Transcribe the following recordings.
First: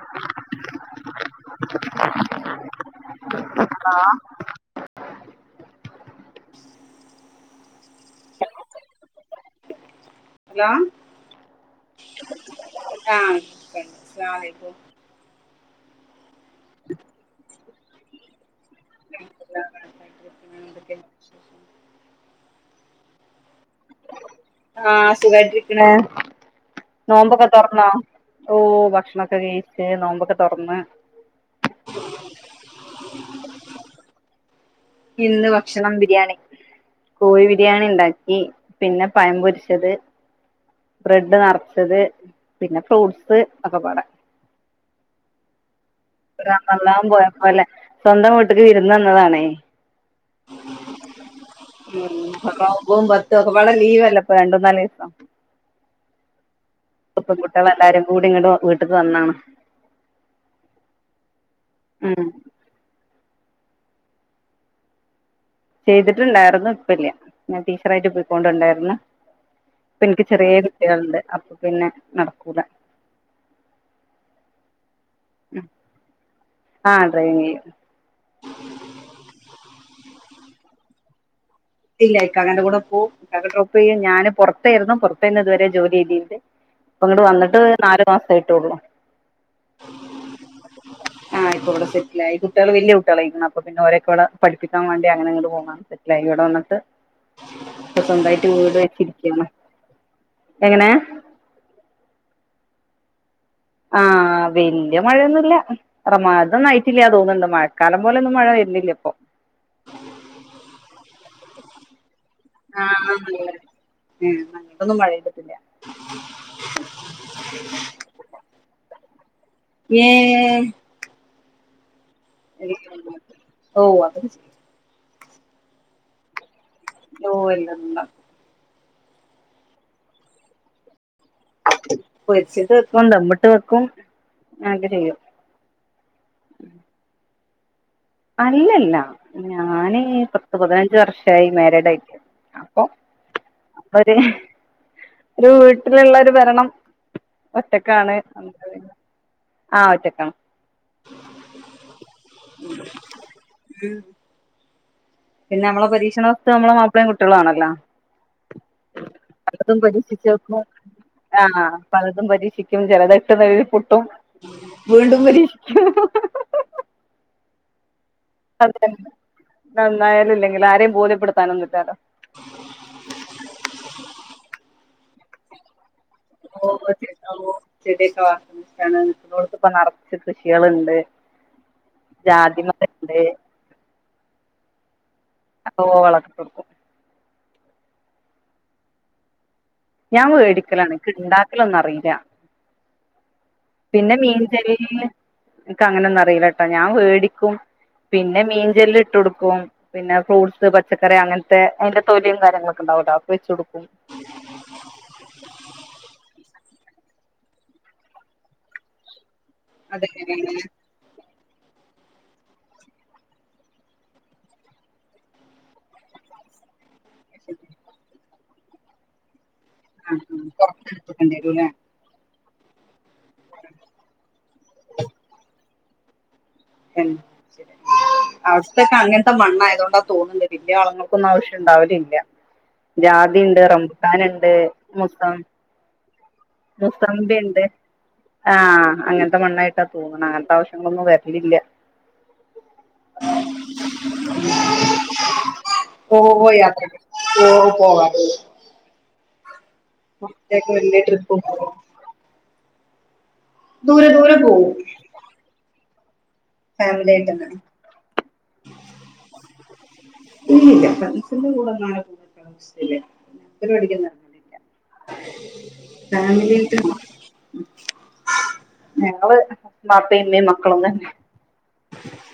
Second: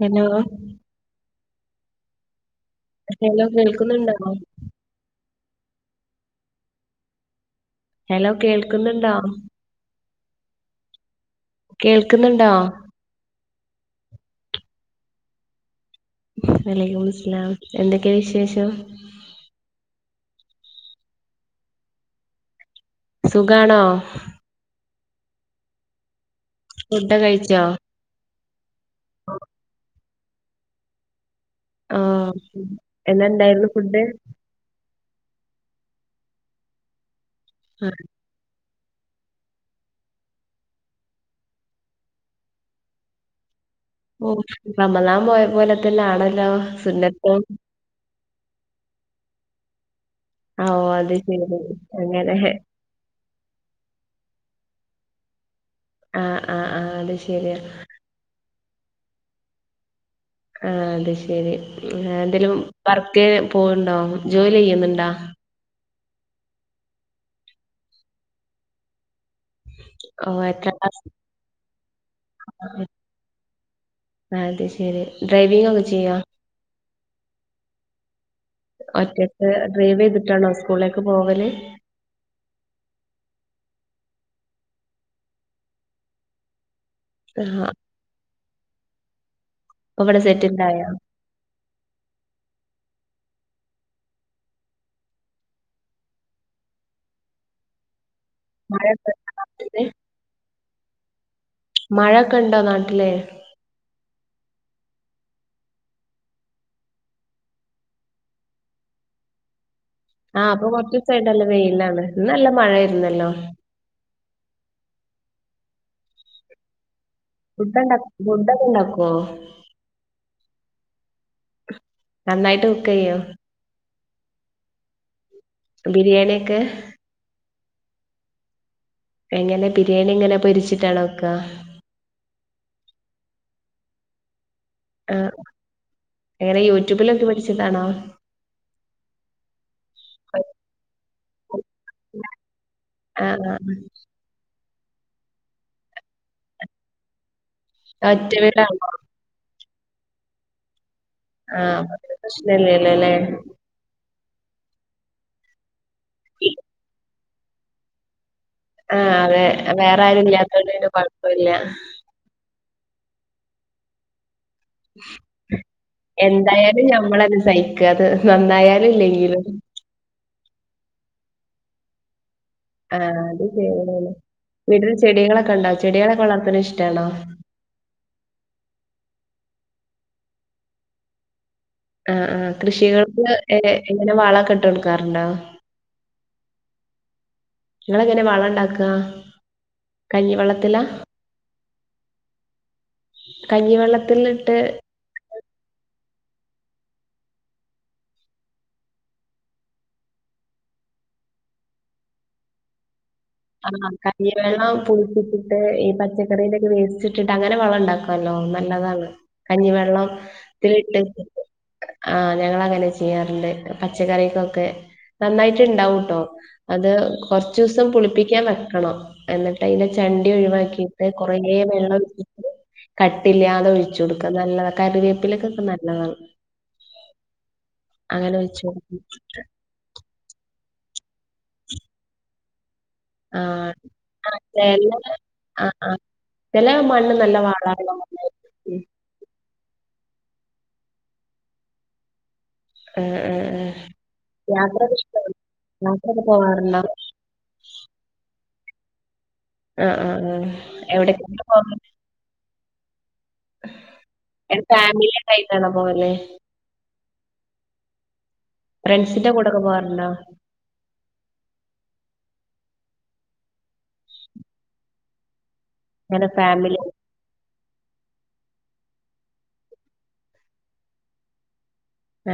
Hello [inaudible] പക്ഷെ നിങ്ങള് കേള്ക്കുന്നുണ്ടാവോ [inaudible] hello കേൾക്കുന്നുണ്ടാ ഹലോ കേൾക്കുന്നുണ്ടോ ആ അസലാമു അലൈക്കും വലൈക്കുമുസലാം എന്തൊക്കെ വിശേഷം [inaudible] സുഖാണോ ആഹ് സുഖായിട്ടിരിക്ക്ണ് ഫുഡ് നോമ്പൊക്കെ കഴിച്ചോ തൊറന്നോ ഓ ഭക്ഷണൊക്കെ കഴിച്ച് നോമ്പൊക്കെ തൊറന്ന് ആഹ് എന്നാ ഇണ്ടായിരുന്നു ഫുഡ് ഇന്ന് ഭക്ഷണം ബിരിയാണി കോഴി ബിരിയാണി ആ, ഇണ്ടാക്കി പിന്നെ പഴം പൊരിച്ചത് ബ്രെഡ് നെറച്ചത് പിന്നെ ഫ്രൂട്ട്സ് ഒക്കപാടെ റമളാന് പോയപ്പോലെ റമളാന് പോയപ്പോലെ സ്വന്തം വീട്ട്ക്ക് വിരുന്നു വന്നതാണേ ആ, ഓ അത് ശരി ഉം അങ്ങനെ അപ്പോ ഒമ്പതും പത്തൊക്കപാടെ ലീവിലല്ലെ ഇപ്പൊ രണ്ടുന്നാല് ആ ആ ഇപ്പം പെൺകുട്ട്യാളെല്ലാരും കൂടി ഇങ്ങട്ട് വീട്ട്ക്ക് വന്നാണ് ആ അത് ശെരി ഉം എന്തേലും വ ർക്ക് പോവ്ണ്ടോ ജോലി ചെയ്യ്ന്ന്ണ്ടാ ചെയ്തിട്ട്ണ്ടാര്ന്നു ഇപ്പല്ലാ ഞാൻ ടീച്ചറായിട്ട് പോയിക്കോണ്ട് ഇണ്ടായിരുന്ന് ഇപ്പം ഇനിക്ക് ഓ ചെറിയ എത്ര ക്ലാസ് കുട്ടികള്ണ്ട് അപ്പം പിന്നെ നടക്കൂല്ലാ ആ അത് ശ ഡ്രൈവിങ്ങക്കെ ചെയ്യൊ ആഹ് ഡ്രൈവിങ് ചെയ്യും ഒറ്റക്ക് ഡ്രൈവ് ചെയ്തിട്ടാണോ സ്കൂളിലേക്ക് പോവല് ഇല്ല ഇക്കാകന്റെ കൂടെ പോവും കാക്ക ഡ്രോപ്പ് ചെയ്യും ഞാന് പൊറത്തെര്ന്നു പൊറത്തന്ന് ഇത് വേരെ ജോലി ചെയ്തിര്ന്നത് ഇപ്പം ഇങ്ങട് വന്നിട്ട് ആഹ് നാല് മാസായിട്ടേള്ളു അപ്പൊ ഇവിടെ സെറ്റിൽഡായോ ആ ഇപ്പൊ ഇവടെ സെറ്റിലായി കുട്ട്യാള് വല്ല്യാ കുട്ട്യാളായിക്ക്ണ് അപ്പം പിന്നെ ഓരെക്കേ ഇവടെ പഠിപ്പിക്കാൻ വാണ്ടി അങ്ങനെ ഇങ്ങട് പോന്നാണ് സെറ്റലായെ ഇവടെ വന്നി ട്ട് ഇപ്പം സ്വന്തായിട്ട് മഴയൊക്കെ വീടായിട്ടിരിക്കാണ് എങ്ങനെ മഴൊക്കണ്ടോ നാട്ടില് ആ വെല്ല്യ മഴയൊന്നുല്ലാ [unintelligible] ആയിട്ടില്ലാന്ന് തോന്ന്ണ്ട് മഴക്കാലം പോലെ ഒന്നും മഴ വെര്ന്നില്ലപ്പൊ ആ ഇപ്പൊ കൊറ്ച്ചീസായിട്ട് നല്ല വെയിലാണ് ഇന്ന് നല്ല മഴയാരുന്നല്ലോ ഏ അങ്ങട്ടൊന്നു മഴെയ്തിട്ടില്ല ഫുഡാണ്ടാ ഫുഡോക്കെ ഒണ്ടാക്കുവോ യെ നന്നായിട്ട് കുക്ക് ചെയ്യോ ഓഹ് അതൊക്കെ ബിരിയാണിയെക്കേ [unintelligible] എങ്ങനെ ബിരിയാണി എങ്ങനെ പൊരിച്ചിട്ടാണോ വെക്കാ പൊരിച്ചിട്ട് വെക്കും ദംമിട്ട് വെക്കും അങ്ങക്ക് ചെയ്യും [unintelligible] യൂട്യൂബിലൊക്കി പഠിച്ചതാണോ അല്ല അല്ല ഞാന് പത്ത്, പതിനഞ്ച് വർഷായി മാരേഡ് ആയിട്ട ആാ അവര് ഒര് വീട്ടിലൊള്ള ഒര് ബരണം ഒറ്റക്കാണ് ഒറ്റ വീടാണോ ആാ ഒറ്റക്കാണ് ആാ പ്രശ്നല്ലല്ലോ അല്ലേ പിന്നെ നമ്മളെ പരീക്ഷണ വസ്തു നമ്മളെ മാപ്പിളേയും കുട്ടികളെ ആണല്ലോ ആഹ് അതെ പലതും വേറെ ആരും പരീക്ഷിച്ചൊക്കുന്നു ഇല്ലാത്തോണ്ട് പിന്നെ ആാ കൊഴപ്പല്ല ആാ പലതും പരീക്ഷ ചേലത് എട്ട് നെലേ പൊട്ടു വീണ്ടും പരി എന്തായാലും ഞമ്മളന്നെ സഹിക്കുക. അത് അത് നന്നായാലും തന്നെ ഇല്ലെങ്കിലും. നന്നായാലും ഇല്ലെങ്കിലും ആരെയും ബോധ്യപ്പെടുത്താനൊന്നും ഇല്ലോ ആാ [unintelligible] വീട്ടില് ചെടികളൊക്കെ ഒണ്ടാ [inaudible] ഇപ്പം നെറച്ച് കൃഷികളോണ്ട് ആാ ആാ കൃഷികൾക്ക് എ എങ്ങനെ വാളോക്കെട്ട് കൊട്ക്കാറേണ്ടോ അപ്പൊ [unintelligible] നിങ്ങളെങ്ങനെ വളം ഒണ്ടാക്ക്യാ ഞാൻ മേടിക്കലാണ് ഒണ്ടാക്കലെന്നും അറിയില്ല പിന്നെ മീൻ കഞ്ഞിവെള്ളത്തിലിട്ട് [unintelligible] എനക്ക് അങ്ങനെന്നും അറിയില്ല കേട്ടോ ഞാൻ വേടിക്കും പിന്നെ മീൻചെല്ല് ഇട്ട് കൊടുക്കും പിന്നെ ഫ്രൂട്ട്സ് പച്ചക്കറി അങ്ങനത്തെ അയിന്റെ തൊലിയും കാര്യങ്ങളൊക്കെ ഒണ്ടാവൂട്ടോ ആാ [unintelligible] വേണം പുളിച്ചിട്ടിട്ട് ഈ പച്ചക്കറിയിലൊക്കെ വേസ്ട്ട് അങ്ങനെ വളം ഒണ്ടാക്കുവാല്ലോ നല്ലതാണ് കഞ്ഞിവെള്ളം അതെങ്ങനെയാണ് ത്തില്ട്ട് ആാ ഞങ്ങള് അങ്ങനെ ചെയ്യാറോണ്ട് പച്ചക്കറിക്കൊക്കെ നന്നായിട്ടിണ്ടാവൂട്ടോ അത് കൊറച്ചൂസം പുളിപ്പിക്കാൻ വെക്കണം എന്നിട്ട് ട്ടൈന്റെ ആ ചണ്ടി ആ ഒഴിവാക്കിയിട്ട് പൊറത്തെടുത്ത്ക്കേണ്ടി കൊറേ വരൂല്ലേ വെള്ളം ഒഴിച്ച് കട്ടിയില്ല്യാതെ ഒഴിച്ചു കൊടുക്കാ നല്ലതാ കറിവേപ്പിലക്കൊക്കെ നല്ലതാണ് എൻ അങ്ങനെ ഒഴിച്ചു അവസ്ഥയൊതക്കെ കൊടുക്കും അങ്ങൻത്തെ മണ്ണായതൊണ്ടാ തോന്ന്ണ്ട് വല്യവളങ്ങളും ക്കുന്നാവശ്യഇണ്ടാവലില്ല ജാതിഇണ്ട്, ആഹ് ആഹ് റംബുട്ടാന്ണ്ട് ചെല മൊത്തം ആഹ് ആഹ് ചെല മണ്ണ് നല്ല മുസംബിഇണ്ട് വളള്ള മണ്ണായിരിക്കും ഉം ആഹ് അങ്ങൻത്തെ മണ്ണായി ട്ടാതോന്നണം അങ്ങൻത്താവശ്യങ്ങളൊന്നും വരലില്ല ഏഹ് ഏഹ് ഏഹ് യാത്രേക്കെ ഇഷ്ടാണ് യാത്രേക്കെ പോകാറുണ്ടാ ആ പോകാറ്ണ്ട് ആ ആ ആ ഒറ്റക്ക് വലിയ എവിടെക്കെ ട്രിപ്പ് [unintelligible] പോവോ പോവല് ദൂരെ ദൂരെ എൻ ഫാമിലിയായിട്ടായിട്ടാണോ പോവല് ഫാമിലിയായിട്ടാണ് ഉം ഫ്രണ്ട്സിന്റെ കൂടൊക്കെ പോവാറ്ണ്ടോ ഇല്ലില്ലില്ല ഫ്രണ്ട്സിന്റെ കൂടൊന്നുള [inaudible] [unintelligible] അങ്ങനെ ഫാമിലി ഫാമിലിയായ്ട്ടാ പോണെ ഞങ്ങള് ബാപ്പേമ്മേം മക്കളൊന്ന്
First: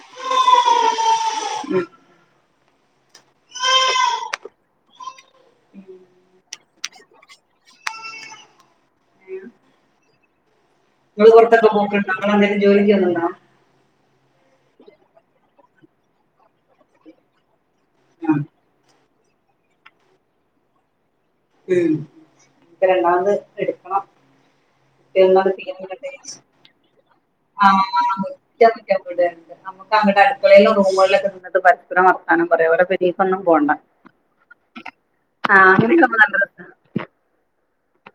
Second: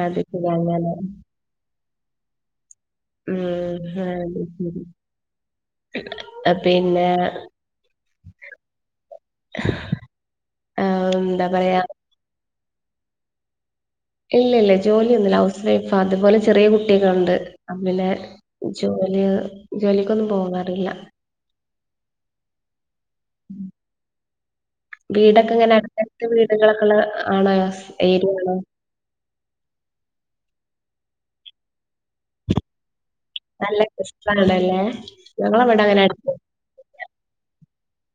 ആത് സുഖാണല്ലോല്ലേ ഉം അത്ശെരി പിന്നെ ആഹ് ഇങ്ങള് എന്താ പൊറത്തൊക്കെ പറയാ പോക്ക്ണ്ടോ ഇമ്മള് എന്തെങ്കിലും ജോലിക്ക് പോണുണ്ടോ ഇല്ലില്ല ജോലിയൊന്നൂല്ല ഹൗസ് വൈഫ് അതുപോലെ ചെറിയ കുട്ടികളുണ്ട് പിന്നെ ആ ജോലിക ജോലിക്കൊന്നും പോകാറില്ല ഉം പ്പരണ്ടാമത് എടുക്കണം എന്നാണ് വീടൊക്കെ ഇങ്ങനെ തീയതീറിഞ്ഞിട്ടേ അടുത്തടുത്ത് വീടുകളൊക്കെ ഉള്ള ആണോ ആ ഏരിയ ആണോ മിക്കളിക്കാൻ വിട്വാരുന്ന് നമുക്കങ്ങനെ പൊരേലോ റൂമുകളിലോക്കെ നിന്നിട്ട് പരസ്പരം വർത്താനംപറയ്ഓരൊപ്പിരി ഇനീപ്പെങ്ങുംപോണ്ട നല്ല കൃഷ്ണാണല്ലേ ഞങ്ങളവിടെ അങ്ങനെ ആങ്ങനക്കെ അടുത്ത് മ്മള്കണ്ടര്ണ്ട്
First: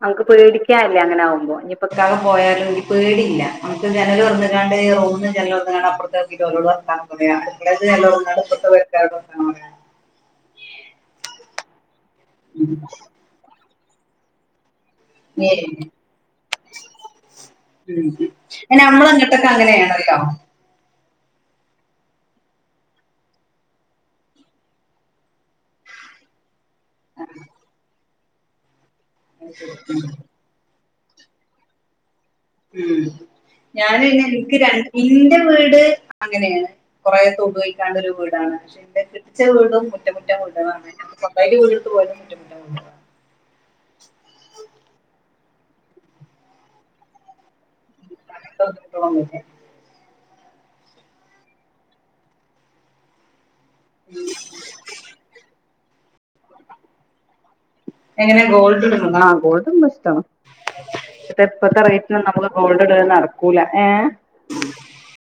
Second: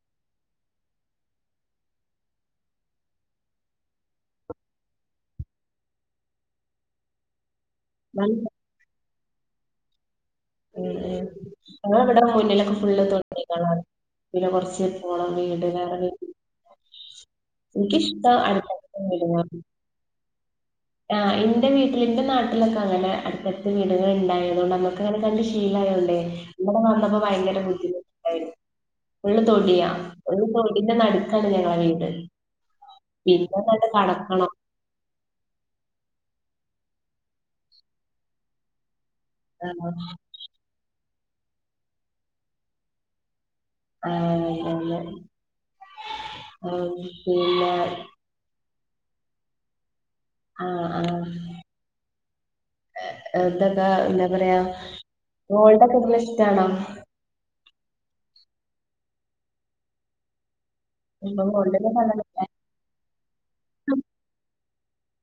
അമ്ക്ക് പേടിക്കാൻല്ല്യാ അങ്ങനാവുമ്പോ. ഇനീപ്പൊക്കാക പോയാലും ഇക്ക് പേടീല്ല നമുക്ക് ജനല് തൊറന്ന്ഴിഞാല് ദേ ഈ റൂമ്ജനലൊറന്നാണാ അപ്പറത്തെവീട്ട്ലെ ഓരോട് വർത്താനംപറയാ ൻ്റേടത്തെ ജൻലൊറന്നാല് നല്ല ഇപ്പുറത്ത് എം വീട്ടിലെ ഓരോട് വർത്തമാനം പറയാ ഉം ഉം ആ ഇവിടെ ഉം മുന്നിലൊക്കെ ഫുള്ള് തൊ പിന്നെ കൊർച്ച് പോളം വീട്ടിലെറങ്ങി ഊംഉം പിന്നെ അമ്മള അങ്ങോട്ടൊക്കെ അങ്ങനെയാട്ടോധികം ആഹ് ഇന്റെ വീട്ടിലിന്റെ നാട്ടിലൊക്കെ അങ്ങനെ അടുത്തടുത്ത് വീടുകള്ണ്ടായതുകൊണ്ട് നമ്മുക്കങ്ങനെ കണ്ട് ശീലാ ര്ണ്ടേ ഇവിടെ വന്നപ്പോ ഭയങ്കര ബുദ്ധിമുട്ടുണ്ടായിരുന്നു ഫുള്ള് തൊടിയാ ഫുള്ളു തൊടീന്റെ നടുക്കാണ് ഞങ്ങളെ വീട് ഊം പിന്നെ അങ്ങട്ട് ഞാനുപിന്നെ കടക്കണം ഇൻക്ക് രൺ ഇന്റെ വീട് ട് അങ്ങനെയാണ് കൊറേ തോപ്പുകയ്ഞ്ഞിട്ടാണൊരു വീടാണ് പക്ഷെ ൻ്റെ ച്ചവീടും ആഹ് മുറ്റംമുറ്റം മുട്ടണതാണ് സൊന്തായിട്ട് വീടെടുത്ത് പോയതും മുറ്റംമുറ്റം മുട്ടണതാണ് ആണ് [unintelligible] ആ പിന്നെ ട്ടോർക്ക് കിട്ടണംന്നില്ലേ ആഹ് ആഹ് എ എന്താണി താ എന്താ പറയാ ഗോൾഡൊക്കെ [unintelligible] ഇഷ്ടാണോ ഗോൾഡിട്ണ്ട്ന്ന് ആ ഗോൾഡും ബെസ്റ്റാണ് ഇപ്പൊ ദേഇപ്പത്തെ ഗോൾഡിന്റെ കളർ റേറ്റന് നമ്മള് ഗോൾഡ് ഇടുക നടക്കൂല ഏഹ്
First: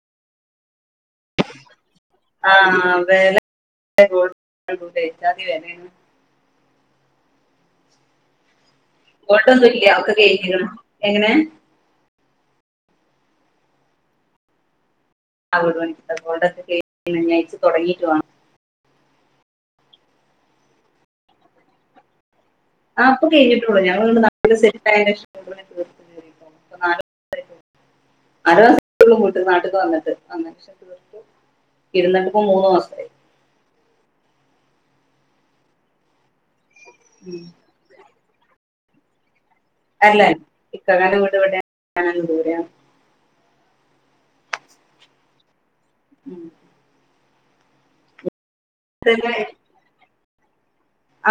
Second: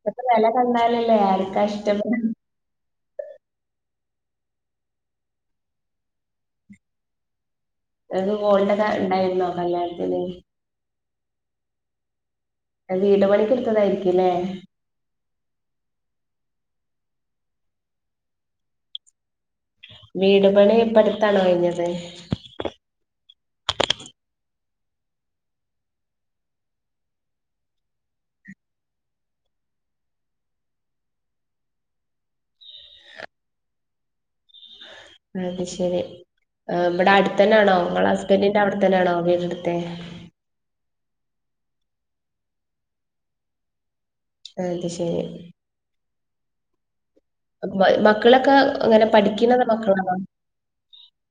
ഇപ്പത്തെ വെല കണ്ടാലല്ലേ ആർക്കാഷ്ടപ്പെ ആഹ് വേല എഗോൾഡ് പണ്ടൂട്ടെ ഇജ്ജാതി വെലയാണ് അതുഗോൾഡൽ ഗോൾഡൊന്നൂല്ല്യാ ഒക്കെ ഗേക്കിക്കണ് എങ്ങനെ വീട് പണിക്കെടുത്തതായിരിക്കൂല്ലേ ആ അവിടു വണ്ടി ത കോളുടെൊക്കെ കേയച്ചു തുടങ്ങിയിട്ടുാണ് വീട് പണി ഇപ്പടുത്താണ് കഴിഞ്ഞത് ആ അപ്പൊ കഴിട്ടുള്ളൂ ഞ ന സൊയർ [unintelligible] അരസ നാട്ടേക്ക് വന്നിട്ട് വ പക്ഷീർത്ത ഇരുന്നിട്ടിപ്പ മൂന്ന്ു മാസായി അതത് ശെരി ഇമ്മടെ അടുത്ത ഉം തന്നൊണോ നിങ്ങളടെ ഹസ്ബൻറിിന്റെ അവിടെ തന്നൊണോ വീടു അല്ല ഇക്കങ്ങ വീട് ഇവിടെ ദൂറെയാണ് അ അത് ശരി ഉം മക്കളൊക്കെ അങ്ങനെ പഠിക്കുന്നത് മക്കളാണോ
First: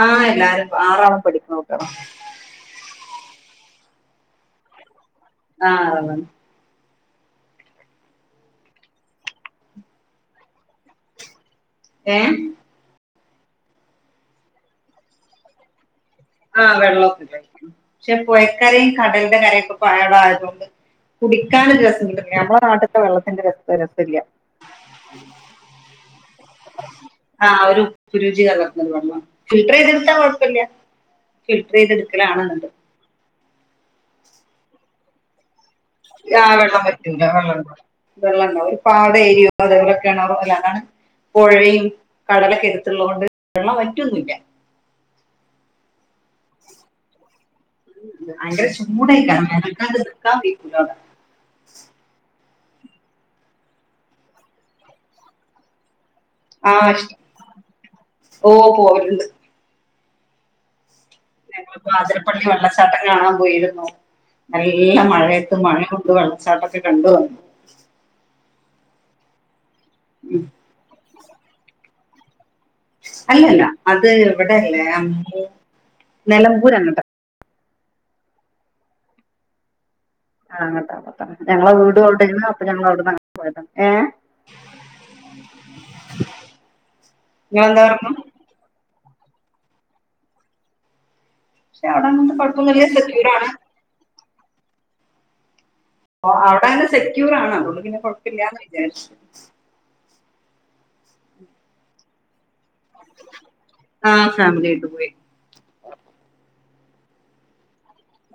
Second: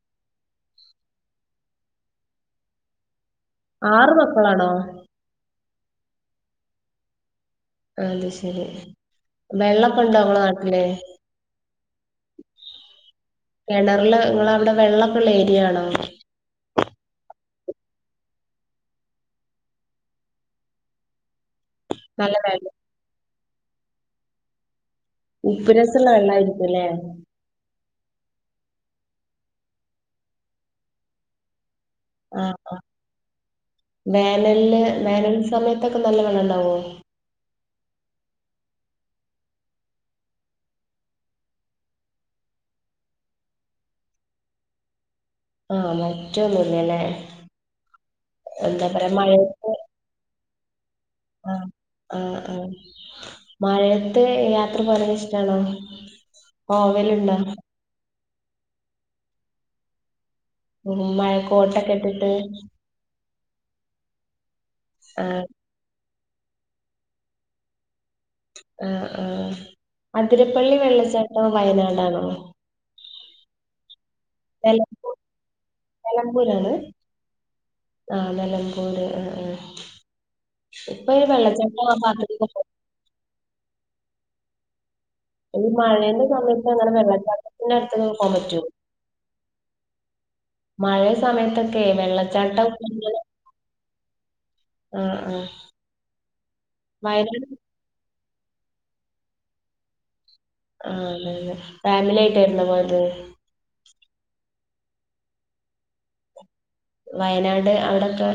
ആഹ എല്ലാരും ആറാണം പഠിക്ക നോക്കണംോ ആറ് മക്കളാണോ ആഹ് ആരണ്ണം അത് ശെരി വെള്ളപ്പ ഇണ്ട അവളെ നാട്ടിലെ ഏ കിണറില് നിങ്ങ അവിടെ വെള്ളൊക്കെള്ള ഏരിയ ആണോോ ആഹ് വെള്ളമൊക്കെല്ല പക്ഷെ പുഴക്കരയും കടലിന്റെ കരൊക്കെ പടം ആയതുകൊണ്ട് കുടിക്കാന രസമ നല്ല നമ്മുടെ വെള്ളം നാട്ടിലത്തെ വെള്ളത്തിന്റെ രസ രസല്ല ഉപ്പ് രസള്ള വെള്ളായിരിക്കുംല്ലേ ആഹ ഒരുരുചി കള ഫിൽർ ചെയ്തെടുത്താ കൊഴപ്പില്ല ഫിൽട്ടർ ചെയ്തെടുക്കലാണെന്നണ്ട് വേനല് വേനൽ സമയത്ത് ആ വെള്ളം പറ്റില്ല വെള്ളള്ള വെള്ളം ഒരു പാട ഏരിയോ അതപോലെൊക്കെയാണ് ഓർല്ല അതാണ് പുഴയും കടലൊക്കെ എടുത്തുള്ളതത് കൊണ്ട് വെള്ള വറ്റൊന്നില്ല ആ മറ്റൊന്നുംല്ലല്ലേ ഭയങ്കര എന്താ പറയാ ചൂടായി മഴയത്ത് കാരക്കത് നിക്കാൻ വയ്ക്കൂല മലയത്തെ യാത്ര പറയുന്നത് ഇഷ്ടാണോ ആ ആഹ ഇഷ്ടം വലുണ്ട ഓ പോട്ടുണ്ട് ഉം ഞങ്ങള് മഴക്കോട്ടൊക്കെ ഇട്ടിട്ട് വാതിരപ്പള്ളി വെള്ളച്ചാട്ട കാണോ പോയിരുന്നു നല്ല ആഹ് മഴയത്ത് മഴ കൊൊണ്ട് വെള്ളച്ചാട്ടൊക്കെ കണ്ട വന്നു ആ ആഹ ഉം അതിരപ്പള്ളി വെള്ളച്ചാട്ടം വയനാടാണോ അല്ല അല്ല അത് ഇവിടെയല്ലേ നിലമ്പൂ നിലമ്പൂരങ്ങട്ടെ ആഹ നലമ്പൂര് ആ ആ ആങ്ങട്ടാ അത്ത ഞങ്ങളെ വീട്വിടെന്ന് ഭാഗത്തേക്കൊക്കെ അപ്പൊ ഞങ്ങ അവിടന്ന് പോയത ഏ ഇഈ മഴേന്റെ സമയത്ത് അങ്ങെ വെള്ളച്ചാട്ടത്തിന്റെ നിങ്ങളെന്താ അടുത്ത് പറഞ്ഞു നോക്കാൻ പറ്റോ മഴയ സമയത്തൊക്കെ പക്ഷെ അവിടെ അങ്ങനത്തെ വെള്ളച്ചാട്ട കുഴപ്പമൊന്നുമില്ല സെക്യൂർ ആണ് ആഹ ആഹ ഓ അവിടെ അങ്ങനെ സെക്യൂർ ആണ അത പിന്നെ കൊഴപ്പില്ലന്ന് വിചാരിച്ച ആ അതെ അതെ ഫാമിലി ആയിട്ടായിുന്ന പോതയത് ആഹ ഫാമിലിായിട്ട് പോയി വയനാട് അങ്ങടെൊക്കെ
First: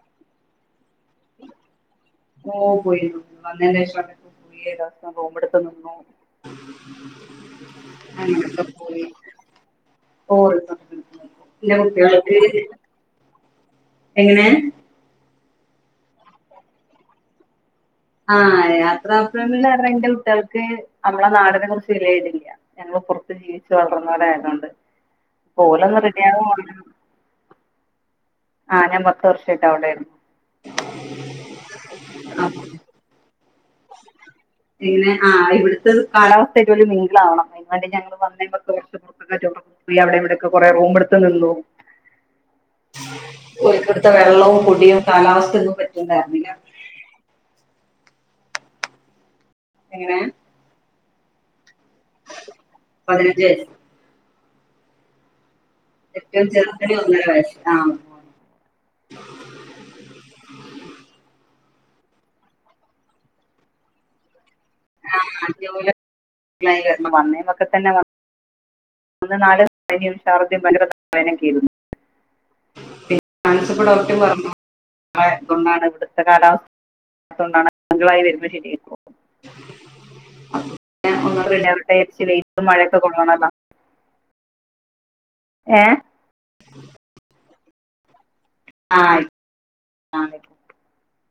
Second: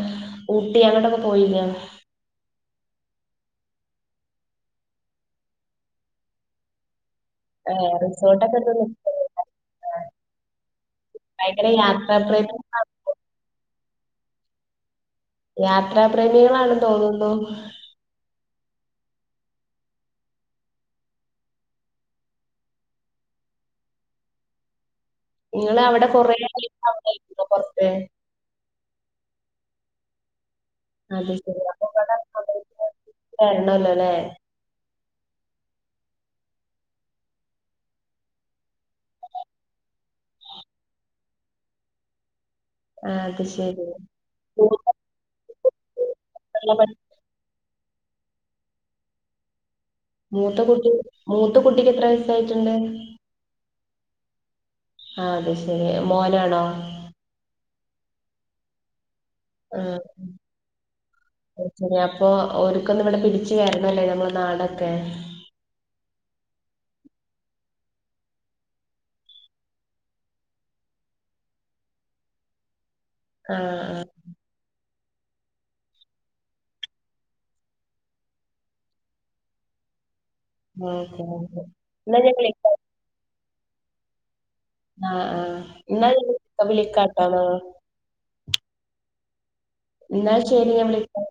ഊട്ടി അങ്ങട്ടൊക്കെ പോയില്ലെ ഓ പോയി വന്നേേഷം പോയിസ്ഥ പോുമ്പടുത്ത നിന്നു [inaudible] അ റിസോർട്ടൊക്കെ എടുത്ത് [unintelligible] ഓ ഭയങ്കര ഇന്നെ കുപ്പള യാത്രാപ്രേമി [unintelligible] എങ്ങനെ യാത്രാ പ്ര്രേമികളാണ തോന്നുന്നു ആഹ് യാത്ര പ്രേമികൾ പറഞ്ഞ എന്റെ കുട്ടികൾക്ക് നമ്മളെ നാടിനെ കുറിച്ച് വിലയതിില്ല ഞങ്ങൾ പുറത്ത് ജീവിച്ച്ച് വളർന്ന പോല ആയതൊണ്ട് നിങ്ങള് അവിടെ കൊറെ ഇ ആ ഇ പൊ പൊർത്ത് ആ ഞാൻ പ്പത്ത് വർഷായിട്ട് അവിടൊയ് ർന്ന് അത് ശരി അപ്പൊ ഇബടെ കട ബിസിനസ് വരണം ല്ലാ ല്ലെ.. പിന്നെ ആ ഇവിട്ത്ത് കാലാവസ്ഥയ്റ്റ് മിംഗ്ള്ളാവാണം എന്നാലെ ഞങ്ങൾ വന്ന [inaudible] [unintelligible] അവിടെയും ഇവിടയും ഒക്കെ കൊറെ റൂംട്ത്ത് നിന്നു. [unintelligible] അത് ശരി ഒരികൊടുത്തെ വെള്ളവും പൊടിയും മൂത്ത കാലാവസ്ഥക് പറ്റൻഡേ. കുട്ടികളെ [unintelligible] എങ്ങനെ മൂത്ത കുട്ടി മൂത്ത കുട്ടിക്ക് എത്ര വയസായിട്ട്ട് പതിനഞ്ച് വയസ്സ് ആ അത് ശരി. ഏറ്റവും മോനാണോ ചെറുതിന് ഒന്നരാ വയസ് ആഹ. ആ ഉം അത് ശരി അപ്പൊ ഒര്ക്കൊന്ന് ഇവിടെ തിരിച്ച് വരുന്നല്ലേ നമ്മള നാടൊക്കെ [unintelligible] വന്നി ഒക്കെ തന്നെ വന്ന മൂന്ന് നാല്ല് [unintelligible] കിരുന്ന് പി ആ അന്വേഷിച്ചപ്പോൾ ആ ഓകെ പറഞ്ഞു [unintelligible] ഇവിടുത്തെ കാലാവസ്ഥ പറ്റാത്തതു കൊണ്ടാണ് മിങ്കൾ ആവുമ്പോൾ ശരി ആയിക്കോളും [unintelligible] ചില ഓക്കെ ഓക്കെ എന്നാ സമയത്ത് ഞാൻ വൈലും വിളിക്കാം മഴയും കൊള്ളണാല്ലാ ആ ആ ഏഹ് ഇന്നാ ഞാൻ വിളിക്കാട്ടോ മം ആ ആയി എന്നാ ശരി ഞാ വിളിക്കാ...